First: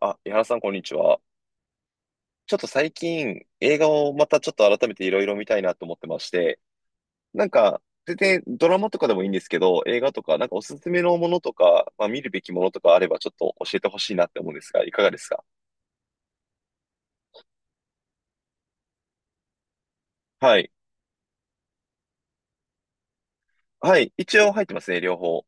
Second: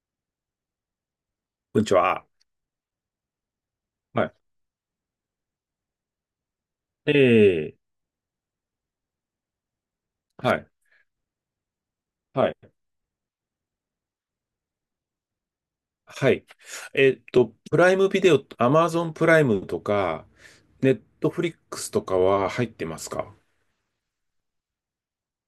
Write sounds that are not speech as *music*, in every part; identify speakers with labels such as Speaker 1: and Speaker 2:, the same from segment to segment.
Speaker 1: あ、井原さん、こんにちは。
Speaker 2: こんにちは。
Speaker 1: ちょっと最近、映画を
Speaker 2: は
Speaker 1: ま
Speaker 2: い。
Speaker 1: たちょっと改めていろいろ見たいなと思ってまして、
Speaker 2: え
Speaker 1: なん
Speaker 2: え、
Speaker 1: か、全然ドラマとかでもいいんですけど、映画とか、なんか
Speaker 2: は
Speaker 1: お
Speaker 2: い。
Speaker 1: すすめのものとか、まあ、見るべ
Speaker 2: は
Speaker 1: き
Speaker 2: い。
Speaker 1: ものとかあれば、ちょっと教えてほしいなって思うんですが、いかがですか？
Speaker 2: はい。プライムビデオ、アマゾンプライムとか、
Speaker 1: はい。
Speaker 2: ネットフリックスとかは入ってますか？
Speaker 1: はい。一応入ってますね、両方。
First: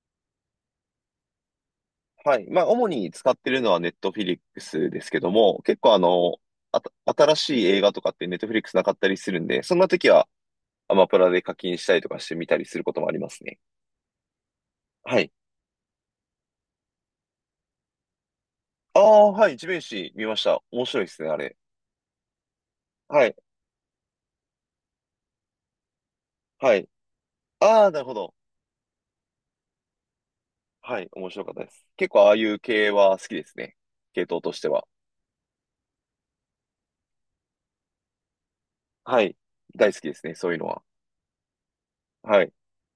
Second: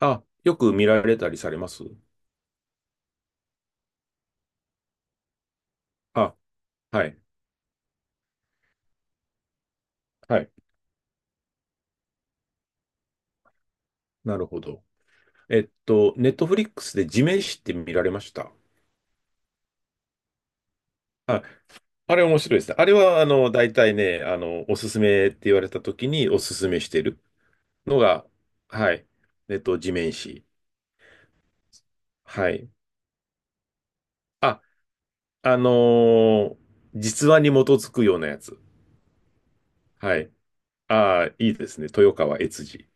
Speaker 2: あ、よく見られたりされます？
Speaker 1: はい。まあ、主に使ってるのはネットフィリックスですけども、結構あ
Speaker 2: あ、
Speaker 1: の、あた、
Speaker 2: はい。
Speaker 1: 新しい映画とかってネットフィリックスなかったりするんで、そんな時は
Speaker 2: はい。
Speaker 1: アマプラで課金したりとかして見たりすることもありますね。
Speaker 2: なるほど。
Speaker 1: はい。
Speaker 2: ネットフリックスで地面師って見られました？
Speaker 1: ああ、はい、地面師見ました。面白いですね、あ
Speaker 2: あ、
Speaker 1: れ。
Speaker 2: あれ面白いですね。あれは、
Speaker 1: はい、
Speaker 2: 大体ね、おすすめって言われた時におすす
Speaker 1: は
Speaker 2: め
Speaker 1: い。
Speaker 2: してる
Speaker 1: ああ、
Speaker 2: の
Speaker 1: なるほ
Speaker 2: が、
Speaker 1: ど。
Speaker 2: はい。地面師。
Speaker 1: はい、面白かったです。結構ああい
Speaker 2: は
Speaker 1: う
Speaker 2: い。
Speaker 1: 系は好きですね。系統とし
Speaker 2: あ
Speaker 1: ては。
Speaker 2: あのー実話に基づくようなやつ。
Speaker 1: はい、大好きで
Speaker 2: は
Speaker 1: す
Speaker 2: い。
Speaker 1: ね、そういうのは。
Speaker 2: ああ、いいですね。豊川
Speaker 1: はい。
Speaker 2: 悦司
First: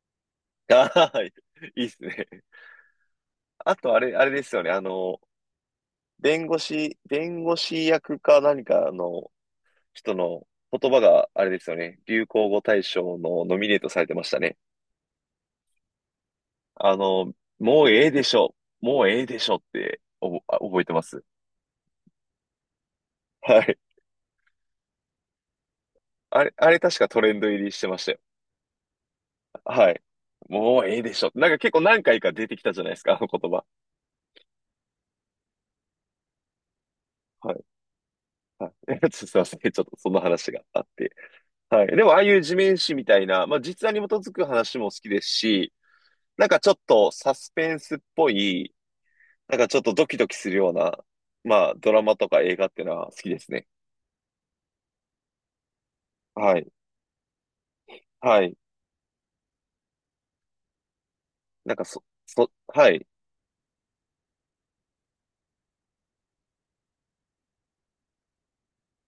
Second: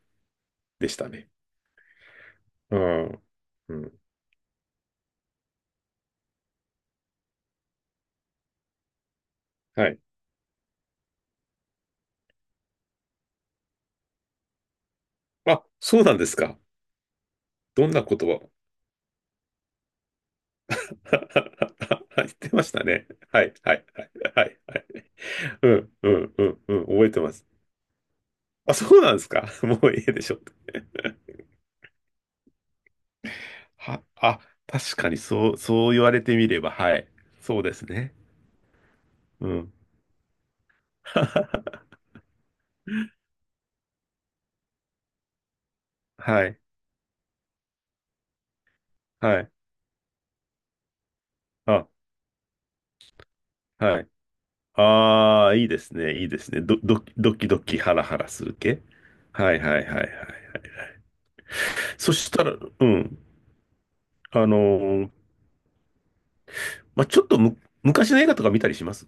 Speaker 1: あ
Speaker 2: でした
Speaker 1: ー、は
Speaker 2: ね。
Speaker 1: い。いいですね。*laughs*
Speaker 2: うん。
Speaker 1: あ
Speaker 2: う
Speaker 1: と、あ
Speaker 2: ん。
Speaker 1: れ、あれですよね。あの、弁護士役か何かの
Speaker 2: はい。
Speaker 1: 人の言葉が、あれですよね。流行語大賞のノミネートされてましたね。
Speaker 2: あ、そうなんですか。
Speaker 1: あの、も
Speaker 2: ど
Speaker 1: う
Speaker 2: んな
Speaker 1: ええ
Speaker 2: 言
Speaker 1: でし
Speaker 2: 葉を？
Speaker 1: ょ。もうええでしょって、おぼ、あ覚えてます。
Speaker 2: *laughs* 言ってましたね。はい、
Speaker 1: は
Speaker 2: は
Speaker 1: い。
Speaker 2: い、はい、はい。はい。うん、うん、
Speaker 1: あ
Speaker 2: う
Speaker 1: れ、
Speaker 2: ん、
Speaker 1: あ
Speaker 2: う
Speaker 1: れ
Speaker 2: ん。
Speaker 1: 確
Speaker 2: 覚
Speaker 1: か
Speaker 2: え
Speaker 1: ト
Speaker 2: て
Speaker 1: レ
Speaker 2: ま
Speaker 1: ン
Speaker 2: す。
Speaker 1: ド入りしてましたよ。
Speaker 2: あ、そうなんですか。*laughs* も
Speaker 1: は
Speaker 2: う
Speaker 1: い。
Speaker 2: いいでしょう。
Speaker 1: もうええでしょ。なんか結構何回か出てきたじゃないですか、あの言葉。
Speaker 2: *laughs* は、あ、確かにそう言われてみれば、はい。
Speaker 1: は
Speaker 2: そう
Speaker 1: い。
Speaker 2: ですね。
Speaker 1: はい。*laughs* ちょっとすいま
Speaker 2: う
Speaker 1: せん。ち
Speaker 2: ん。
Speaker 1: ょっとその話があって。はい。で
Speaker 2: *laughs*
Speaker 1: もああいう地面師みたいな、まあ実話に基づく話も好きですし、
Speaker 2: は
Speaker 1: なんか
Speaker 2: い、
Speaker 1: ちょっとサスペンスっぽい、
Speaker 2: はい。
Speaker 1: なんかちょっとドキドキするような、まあ
Speaker 2: あ、
Speaker 1: ドラマとか映画っていうのは好きですね。
Speaker 2: はい。ああ、いいですね、いいです
Speaker 1: は
Speaker 2: ね。
Speaker 1: い。
Speaker 2: ど、どき、ドキドキハラハラ
Speaker 1: は
Speaker 2: する
Speaker 1: い。
Speaker 2: 系。はいはいはいはい。
Speaker 1: なんか
Speaker 2: そしたら、う
Speaker 1: はい。
Speaker 2: ん。あのーまあ、ちょっとむ、昔の映画とか見たりします？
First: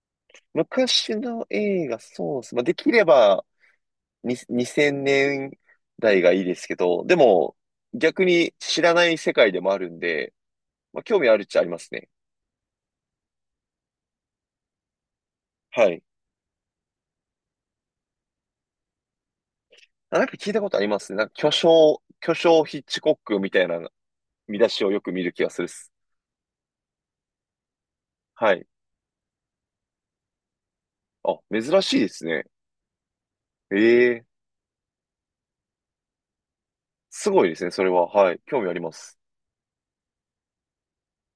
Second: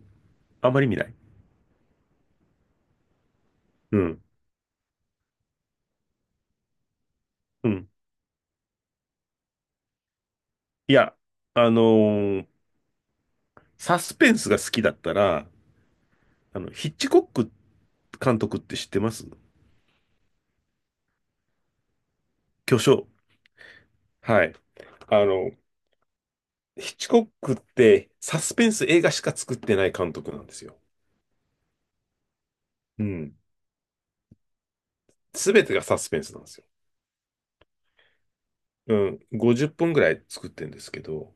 Speaker 2: あんまり見ない。
Speaker 1: 昔の映画、そうっす。まあできれば、
Speaker 2: うん。
Speaker 1: 2000年代がいいですけど、でも
Speaker 2: うん。
Speaker 1: 逆に知らない世界でもあるんで、
Speaker 2: い
Speaker 1: まあ、
Speaker 2: や、
Speaker 1: 興味あるっちゃあり
Speaker 2: あ
Speaker 1: ま
Speaker 2: の
Speaker 1: すね。
Speaker 2: ーサスペンスが好きだったら、
Speaker 1: はい。
Speaker 2: ヒッチコック監督って知ってます？
Speaker 1: あ、なんか聞いたことありますね。なんか巨匠
Speaker 2: 巨
Speaker 1: ヒッチ
Speaker 2: 匠。
Speaker 1: コックみたいな
Speaker 2: はい。
Speaker 1: 見出しをよく見
Speaker 2: あ
Speaker 1: る気が
Speaker 2: の、
Speaker 1: するっす。
Speaker 2: ヒッチコックってサ
Speaker 1: は
Speaker 2: ス
Speaker 1: い。
Speaker 2: ペンス映画しか作ってない監督なんですよ。
Speaker 1: あ、珍しいですね。
Speaker 2: うん。
Speaker 1: ええ、
Speaker 2: すべてがサスペンスなんですよ。
Speaker 1: すごいですね、それは。はい。興味ありま
Speaker 2: う
Speaker 1: す。
Speaker 2: ん、50本ぐらい作ってるんですけど、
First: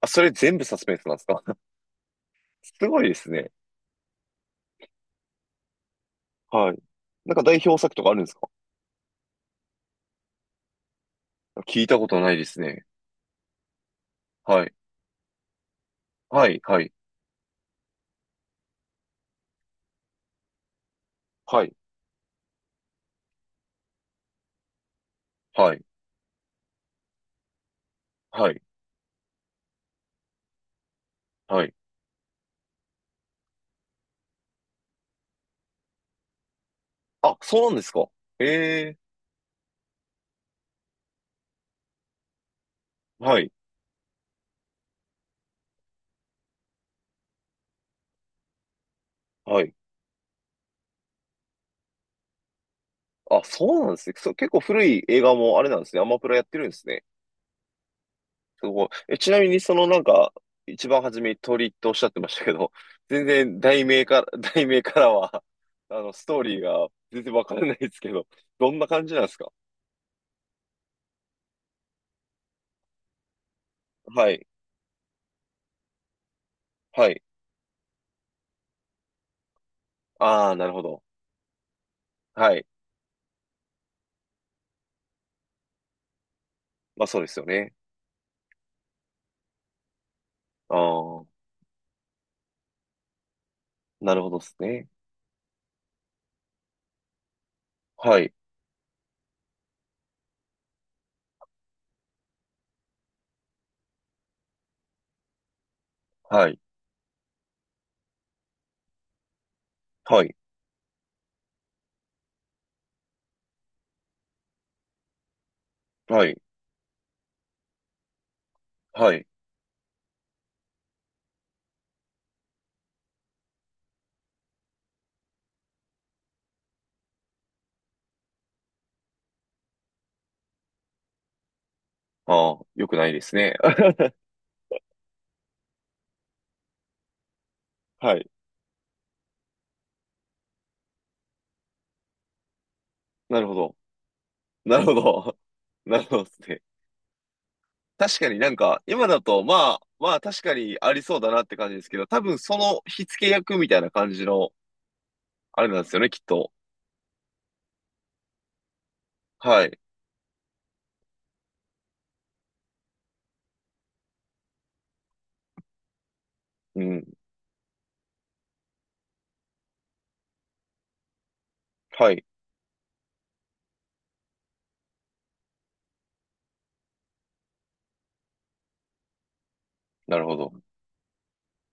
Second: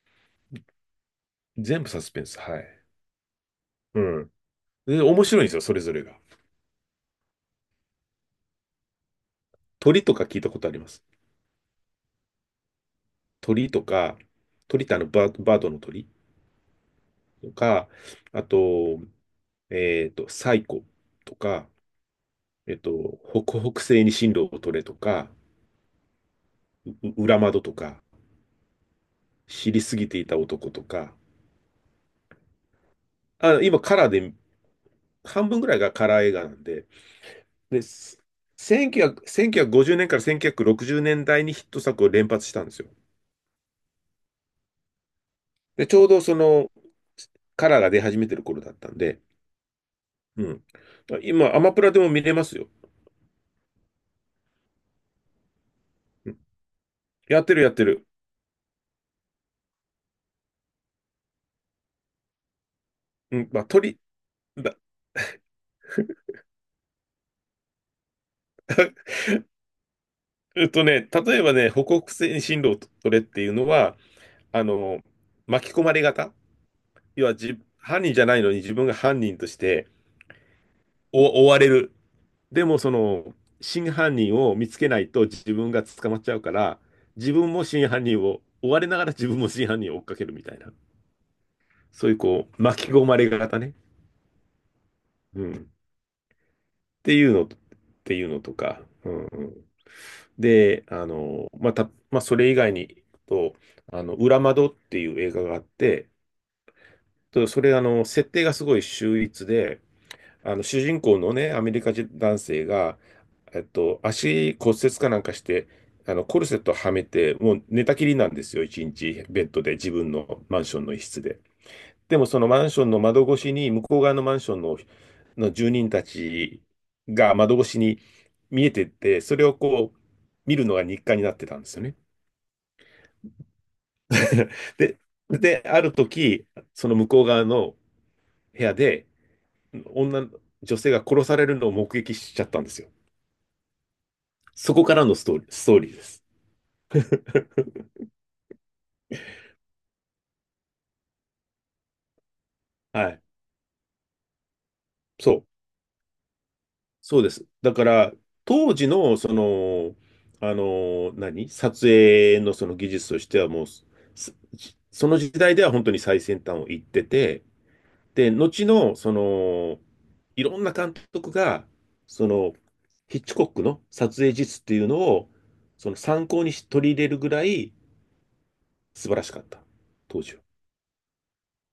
Speaker 1: あ、それ全部サスペンスなんですか？
Speaker 2: 全部サスペンス、は
Speaker 1: *laughs* す
Speaker 2: い。
Speaker 1: ごいですね。
Speaker 2: うん。で、面白いんですよ、それぞれが。
Speaker 1: はい。なんか代表作とかあるんですか？
Speaker 2: 鳥とか聞いたことあります。
Speaker 1: 聞いたことないですね。
Speaker 2: 鳥とか、
Speaker 1: はい。
Speaker 2: 鳥ってバードの鳥
Speaker 1: はい、はい。
Speaker 2: とか、あと、サイコと
Speaker 1: は
Speaker 2: か、
Speaker 1: い、
Speaker 2: えっと、北北西に進路を取れとか、
Speaker 1: はい、
Speaker 2: 裏窓とか、
Speaker 1: はい、
Speaker 2: 知りすぎていた男とか、
Speaker 1: はい。
Speaker 2: あ、今カラーで、半分ぐらいがカラー映画なんで、
Speaker 1: あ、そうなん
Speaker 2: で、
Speaker 1: ですか。ええ、
Speaker 2: 1900、1950年から1960年代にヒット作を連発したんですよ。
Speaker 1: はい、
Speaker 2: で、ちょうどその、カラーが出始めてる頃だったんで、
Speaker 1: はい。
Speaker 2: うん。今、アマプラでも見れますよ。
Speaker 1: あ、そうなんですね。そう、結構古い映画もあれなんですね。アマプ
Speaker 2: う
Speaker 1: ラ
Speaker 2: ん。
Speaker 1: やってるんですね。
Speaker 2: やってるやってる。
Speaker 1: すごい。え、ちなみに、そのなんか、一番初めに鳥とおっしゃってましたけど、*laughs* 全
Speaker 2: うん、
Speaker 1: 然
Speaker 2: まあ、
Speaker 1: 題
Speaker 2: 鳥、
Speaker 1: 名から、*laughs* 題
Speaker 2: だ、
Speaker 1: 名からは、ストーリーが全然わからないですけど、どんな感じなんですか？
Speaker 2: えっとね、例えばね、北北西進路を取れっていうのは、
Speaker 1: はい、
Speaker 2: あの、巻き込まれ型。
Speaker 1: はい。
Speaker 2: 要は、犯人じゃないのに自分が犯人として
Speaker 1: ああ、なるほど。
Speaker 2: お追われる。
Speaker 1: は
Speaker 2: で
Speaker 1: い。
Speaker 2: も、真犯人を見つけないと自分が捕まっちゃうから、
Speaker 1: まあそうで
Speaker 2: 自
Speaker 1: すよ
Speaker 2: 分も
Speaker 1: ね。
Speaker 2: 真犯人を追われながら自分も真犯人を追っかけるみたいな。
Speaker 1: ああ、
Speaker 2: そういうこう、巻き込まれ型ね。
Speaker 1: なるほどですね。
Speaker 2: うん。っていうの、って
Speaker 1: は
Speaker 2: いう
Speaker 1: い、
Speaker 2: のとか、うんうん。で、まあた、まあ、それ以外に行くと、裏窓っていう映画があって、
Speaker 1: はい、
Speaker 2: とそれ、設定がすごい秀逸で、
Speaker 1: はい、
Speaker 2: 主人公のね、アメリカ人男性が、足骨折かなんかして、
Speaker 1: はい、
Speaker 2: コルセットはめて、もう寝たきりなんですよ、一
Speaker 1: は
Speaker 2: 日、
Speaker 1: い。
Speaker 2: ベッドで、自分のマンションの一室で。でもそのマンションの窓越しに、向こう側のマンションの、住人たちが窓越しに見えてて、それをこう、見るのが日課になってたんですよね。
Speaker 1: ああ、よくないですね。*laughs*
Speaker 2: *laughs* で、で、ある時、その向こう側の
Speaker 1: はい、
Speaker 2: 部屋で、女、女性が殺されるのを目撃しちゃったんですよ。
Speaker 1: なるほど。
Speaker 2: そ
Speaker 1: な
Speaker 2: こ
Speaker 1: るほ
Speaker 2: からのスト
Speaker 1: ど。
Speaker 2: ーリー、ストー
Speaker 1: *laughs*
Speaker 2: リー
Speaker 1: な
Speaker 2: で
Speaker 1: るほ
Speaker 2: す。
Speaker 1: どですね。
Speaker 2: *laughs*
Speaker 1: 確かになんか、今だと、まあ確かにありそうだなって感じですけど、多分その火
Speaker 2: はい。
Speaker 1: 付け役みたいな感じの、
Speaker 2: そう。
Speaker 1: あれなんですよね、きっと。
Speaker 2: そうです。だから、当時の、
Speaker 1: はい。
Speaker 2: 撮影のその技術としてはもう、その時代では本当に最先端を
Speaker 1: う
Speaker 2: 行って
Speaker 1: ん。
Speaker 2: て、で、後の、いろんな監督が、
Speaker 1: はい。
Speaker 2: その、ヒッチコックの撮影術っていうのを、その参考にし取り入れるぐらい素晴らしかった、
Speaker 1: な
Speaker 2: 当
Speaker 1: る
Speaker 2: 時
Speaker 1: ほ
Speaker 2: は。
Speaker 1: ど。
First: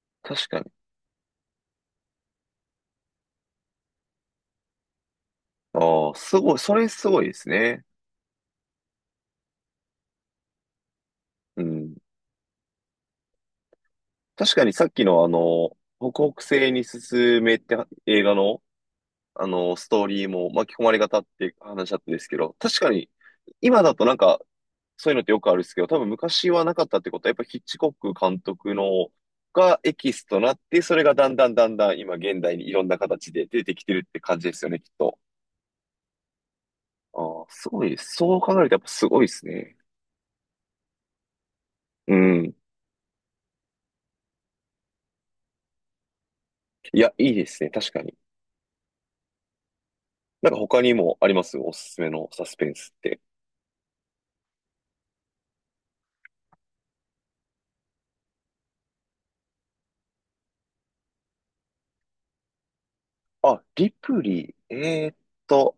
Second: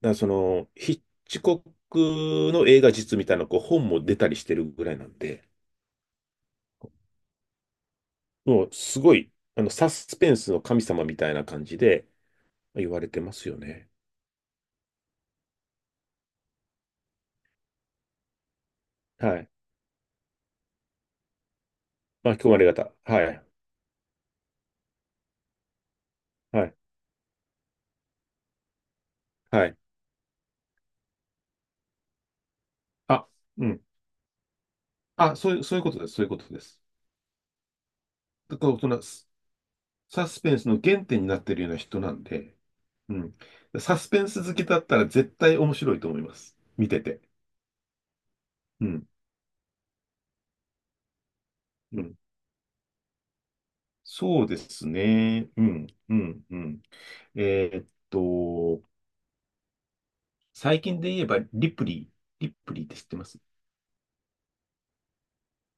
Speaker 2: だから
Speaker 1: 確かに。
Speaker 2: ヒッチコックの映画実みたいな、こう、本も出たりしてるぐらいなんで、
Speaker 1: ああ、すごい。それすごいですね。
Speaker 2: もうすごい、サスペンスの神様みたいな
Speaker 1: う
Speaker 2: 感じ
Speaker 1: ん。
Speaker 2: で言われてますよね。
Speaker 1: 確かにさっきの北北西に進めって映画の、
Speaker 2: は
Speaker 1: あ
Speaker 2: い。
Speaker 1: の、ストーリーも巻き込まれ方って話だったんですけ
Speaker 2: 巻き込
Speaker 1: ど、
Speaker 2: まれ
Speaker 1: 確か
Speaker 2: 方。
Speaker 1: に、
Speaker 2: はい。
Speaker 1: 今だとなんか、そういうのってよくあるんですけど、多分昔は
Speaker 2: は
Speaker 1: な
Speaker 2: い。
Speaker 1: かったってことは、やっぱヒッチコック監督の
Speaker 2: はい。
Speaker 1: がエキスとなって、それがだんだんだんだん今現代にいろんな
Speaker 2: あ、
Speaker 1: 形で出
Speaker 2: う
Speaker 1: てき
Speaker 2: ん。
Speaker 1: てるって感じですよね、きっと。
Speaker 2: あ、そういうことです。そういうことです。
Speaker 1: ああ、すごい。そう考
Speaker 2: だ
Speaker 1: え
Speaker 2: か
Speaker 1: るとや
Speaker 2: ら、
Speaker 1: っぱすごいですね。
Speaker 2: サスペンスの原点になっているような人な
Speaker 1: う
Speaker 2: ん
Speaker 1: ん。
Speaker 2: で、うん。サスペンス好きだったら絶対面白いと思います。見
Speaker 1: い
Speaker 2: て
Speaker 1: や、
Speaker 2: て。
Speaker 1: いいですね。確かに。
Speaker 2: うん。
Speaker 1: なんか他にもあります？おすす
Speaker 2: う
Speaker 1: め
Speaker 2: ん。
Speaker 1: のサスペンスって。
Speaker 2: そうですね。うん。うん。うん。えーっと、最近で言えば、リプリー。リプリーって知ってます？
Speaker 1: あ、リプリー。と、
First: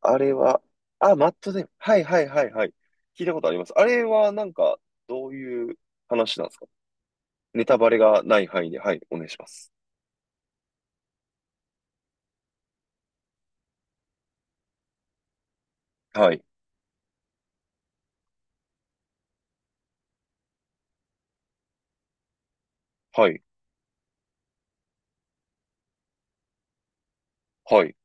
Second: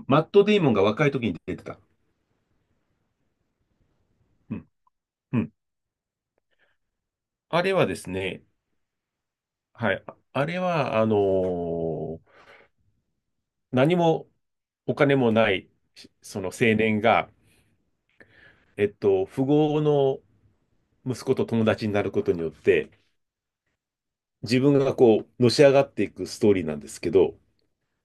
Speaker 1: あ
Speaker 2: マッ
Speaker 1: れ
Speaker 2: ト・デイ
Speaker 1: は、
Speaker 2: モンが若い
Speaker 1: あ、
Speaker 2: 時
Speaker 1: マッ
Speaker 2: に
Speaker 1: ト
Speaker 2: 出
Speaker 1: デイ
Speaker 2: て
Speaker 1: モン。
Speaker 2: た。
Speaker 1: はいはいはいはい。聞いたことあります。あれはなん
Speaker 2: うん。
Speaker 1: か、どう
Speaker 2: うん。
Speaker 1: いう話なんですか？
Speaker 2: あ
Speaker 1: ネ
Speaker 2: れ
Speaker 1: タ
Speaker 2: は
Speaker 1: バ
Speaker 2: で
Speaker 1: レ
Speaker 2: す
Speaker 1: がな
Speaker 2: ね、
Speaker 1: い範囲で、はい、お願いします。
Speaker 2: はい。あれは、何もお金もない、し
Speaker 1: は
Speaker 2: そ
Speaker 1: い、
Speaker 2: の青年が、富豪の息子と友達になることによって、
Speaker 1: はい、
Speaker 2: 自分がこう、のし上がっていくストーリーなんですけど、
Speaker 1: はい。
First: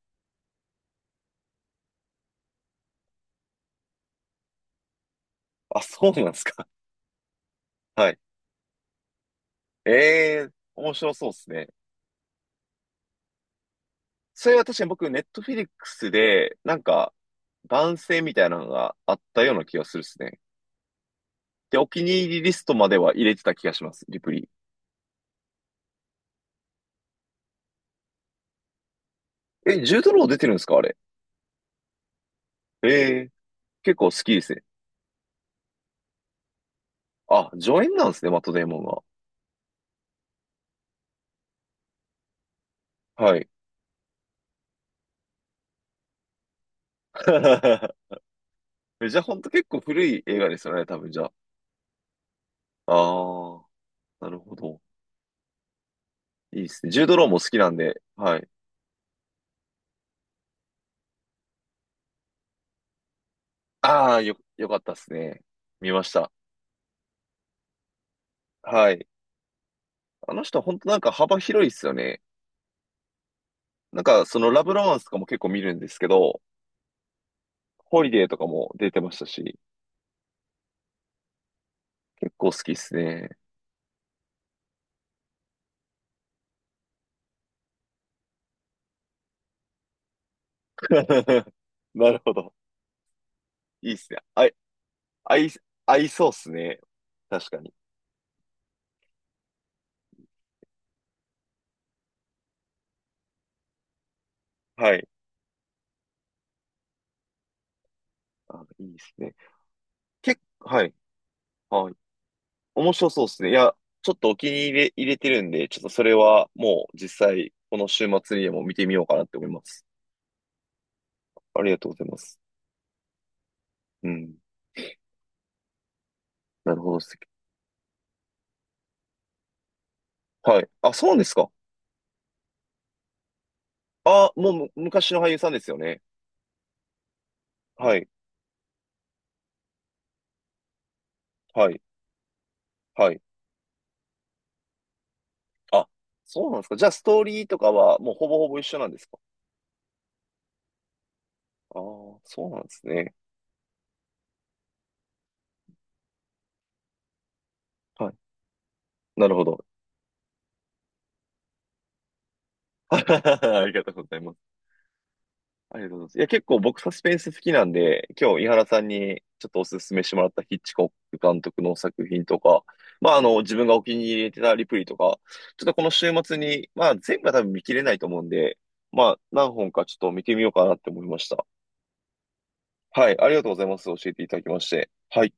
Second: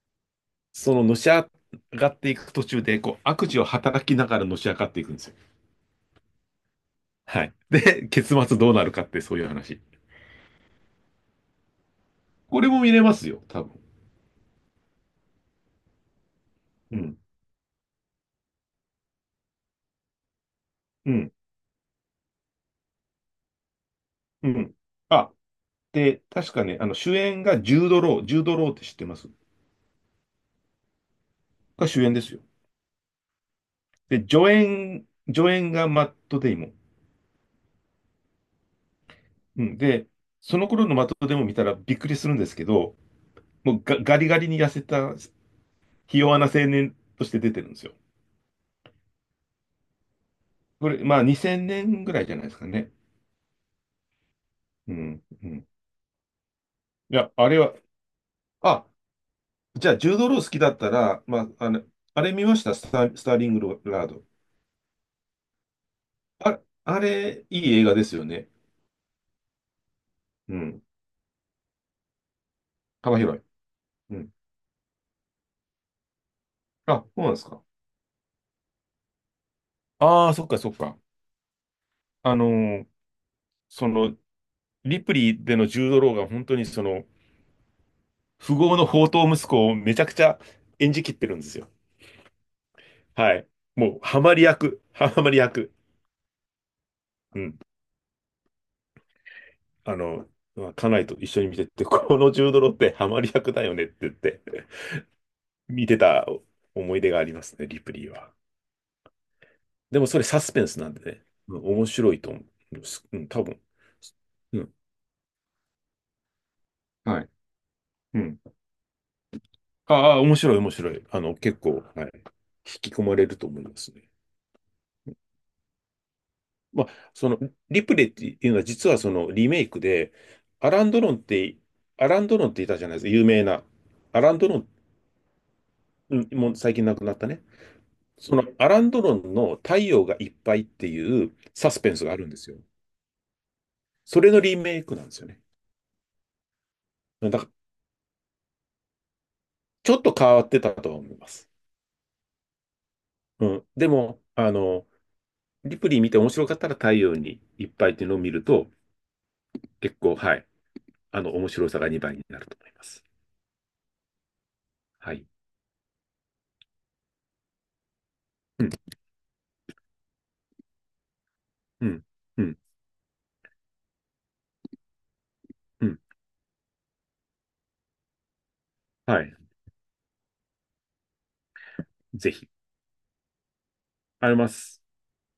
Speaker 2: そののし上がっていく途中で、こう、悪事を働きながらのし上がっていくんですよ。
Speaker 1: あ、そうなんですか。
Speaker 2: はい。
Speaker 1: *laughs*
Speaker 2: で、
Speaker 1: はい。
Speaker 2: 結末どうなるかって、そういう話。
Speaker 1: ええー、面白そうですね。
Speaker 2: これも見れますよ、多分。
Speaker 1: それは確かに僕、ネットフィリックスで、なん
Speaker 2: う
Speaker 1: か、
Speaker 2: ん。
Speaker 1: 番宣みたいなのがあったような気がするですね。
Speaker 2: うん。
Speaker 1: で、お気に入りリストまでは入れてた気がします、リプリ。
Speaker 2: うん。あで、確かね、主演がジュード・ロー、ジュード・ローって知ってます？
Speaker 1: え、ジュードロー出てるんですか？あれ。
Speaker 2: が主演ですよ。
Speaker 1: ええー、結構好
Speaker 2: で、
Speaker 1: きで
Speaker 2: 助
Speaker 1: すね。
Speaker 2: 演、助演がマット・デイモン。
Speaker 1: あ、助演なんですね、マットデイモンが。
Speaker 2: うん、で、その頃のマット・デイモン見たらびっくりするんですけど、
Speaker 1: はい。
Speaker 2: もうガリガリに痩せた、ひ弱な青年として出てるんですよ。
Speaker 1: *laughs* じゃあ、ほんと結構古い映画ですよね、
Speaker 2: こ
Speaker 1: 多
Speaker 2: れ、
Speaker 1: 分じ
Speaker 2: まあ
Speaker 1: ゃあ。
Speaker 2: 2000年ぐらいじゃないですかね。
Speaker 1: あー、なるほど。
Speaker 2: うん、うん。い
Speaker 1: いいですね。ジュード・ロー
Speaker 2: や、
Speaker 1: も好
Speaker 2: あ
Speaker 1: き
Speaker 2: れ
Speaker 1: な
Speaker 2: は、
Speaker 1: んで、はい。
Speaker 2: あ、じゃあ、ジュード・ロー好きだったら、まあ、あれ見ましたスターリング・ラー
Speaker 1: ああ、
Speaker 2: ド。
Speaker 1: よかったですね。見ました。
Speaker 2: あ、あれ、いい映画ですよね。
Speaker 1: はい。あの
Speaker 2: う
Speaker 1: 人、本
Speaker 2: ん。
Speaker 1: 当なんか幅広いですよね。
Speaker 2: 幅広い。
Speaker 1: なん
Speaker 2: う
Speaker 1: か、
Speaker 2: ん。
Speaker 1: そのラブロマンスとかも結構見るんですけど、
Speaker 2: あ、そうなんですか。
Speaker 1: ホリデーとかも出てましたし、
Speaker 2: ああ、そっかそっか。
Speaker 1: 結
Speaker 2: あの
Speaker 1: 構好きで
Speaker 2: ー
Speaker 1: すね。
Speaker 2: その、リプリーでのジュードローが本当にその、富豪の宝刀息子をめちゃくちゃ演じきってるんで
Speaker 1: *laughs*
Speaker 2: すよ。
Speaker 1: なるほど。
Speaker 2: はい。
Speaker 1: い
Speaker 2: も
Speaker 1: いっ
Speaker 2: う、
Speaker 1: すね。
Speaker 2: ハマり
Speaker 1: あい、
Speaker 2: 役、ハマ
Speaker 1: 合
Speaker 2: り
Speaker 1: い、
Speaker 2: 役。
Speaker 1: 合いそうっすね。
Speaker 2: う
Speaker 1: 確か
Speaker 2: ん。
Speaker 1: に。
Speaker 2: あの、まあ家内と一緒に見てて、このジュードローってハマり役だよねって言って、
Speaker 1: はい。
Speaker 2: 見てた思い出がありますね、リプリーは。
Speaker 1: あ、いいっすね。
Speaker 2: でもそれ
Speaker 1: 結
Speaker 2: サスペン
Speaker 1: 構、
Speaker 2: ス
Speaker 1: は
Speaker 2: な
Speaker 1: い。
Speaker 2: んでね、うん面
Speaker 1: はい。
Speaker 2: 白いと思う。
Speaker 1: 面白
Speaker 2: う
Speaker 1: そうっ
Speaker 2: ん、
Speaker 1: す
Speaker 2: 多
Speaker 1: ね。い
Speaker 2: 分。
Speaker 1: や、ちょっとお気
Speaker 2: う
Speaker 1: に入
Speaker 2: ん。
Speaker 1: り入れてるんで、ちょっとそれはもう
Speaker 2: は
Speaker 1: 実
Speaker 2: い。
Speaker 1: 際、この週
Speaker 2: う
Speaker 1: 末
Speaker 2: ん。
Speaker 1: にでも見てみようかなって思います。
Speaker 2: ああ、面白い、面白い。結
Speaker 1: ありが
Speaker 2: 構、
Speaker 1: とうござい
Speaker 2: はい。
Speaker 1: ます。
Speaker 2: 引き込まれると思います
Speaker 1: う
Speaker 2: ね。
Speaker 1: ん。なる
Speaker 2: ま
Speaker 1: ほどで
Speaker 2: あ、
Speaker 1: す。
Speaker 2: その、リプレイっていうのは、実はそのリメイクで、
Speaker 1: はい。
Speaker 2: アラン・
Speaker 1: あ、
Speaker 2: ドロ
Speaker 1: そ
Speaker 2: ン
Speaker 1: う
Speaker 2: っ
Speaker 1: ですか。
Speaker 2: て、アラン・ドロンっていたじゃないですか、有名な。ア
Speaker 1: あ、
Speaker 2: ラン・ド
Speaker 1: もう
Speaker 2: ロン、
Speaker 1: 昔の俳優さんですよね。
Speaker 2: うんもう最近亡くなったね。
Speaker 1: はい。
Speaker 2: そのアラン・ドロンの太陽がいっぱいっていう
Speaker 1: は
Speaker 2: サ
Speaker 1: い。
Speaker 2: スペンスがあるんですよ。
Speaker 1: はい。
Speaker 2: それのリメイクなんですよね。
Speaker 1: あ、そうなんですか。じゃあ、ストー
Speaker 2: だか
Speaker 1: リー
Speaker 2: ら、
Speaker 1: とかはもうほぼほぼ一緒なんですか。
Speaker 2: ちょっと変わってたとは思います。
Speaker 1: ああー、そうなんですね。
Speaker 2: うん。でも、リプリイ見て面白かったら太陽にいっぱいってい
Speaker 1: は
Speaker 2: うの
Speaker 1: い。
Speaker 2: を見ると、
Speaker 1: なるほど。
Speaker 2: 結構、はい。面白さが2倍になると思いま
Speaker 1: *laughs*
Speaker 2: す。
Speaker 1: ありがとうございます。
Speaker 2: はい。
Speaker 1: ありがとうございます。いや、結構僕サスペンス好きなんで、今日井
Speaker 2: う
Speaker 1: 原
Speaker 2: ん、
Speaker 1: さんにちょっとお勧めしてもらったヒッチコック監督の
Speaker 2: うん、
Speaker 1: 作品と
Speaker 2: うん、
Speaker 1: か、まあ、自分がお気に入りてたリプリーとか、ちょっとこ
Speaker 2: う
Speaker 1: の
Speaker 2: ん。
Speaker 1: 週末に、まあ、全部は多分見切れないと思うんで、まあ、
Speaker 2: はい。
Speaker 1: 何本かちょっと見てみようかなって思いました。
Speaker 2: ぜひ。
Speaker 1: はい、ありがとうございます。教えてい
Speaker 2: あり
Speaker 1: ただき
Speaker 2: ま
Speaker 1: まし
Speaker 2: す。
Speaker 1: て。はい。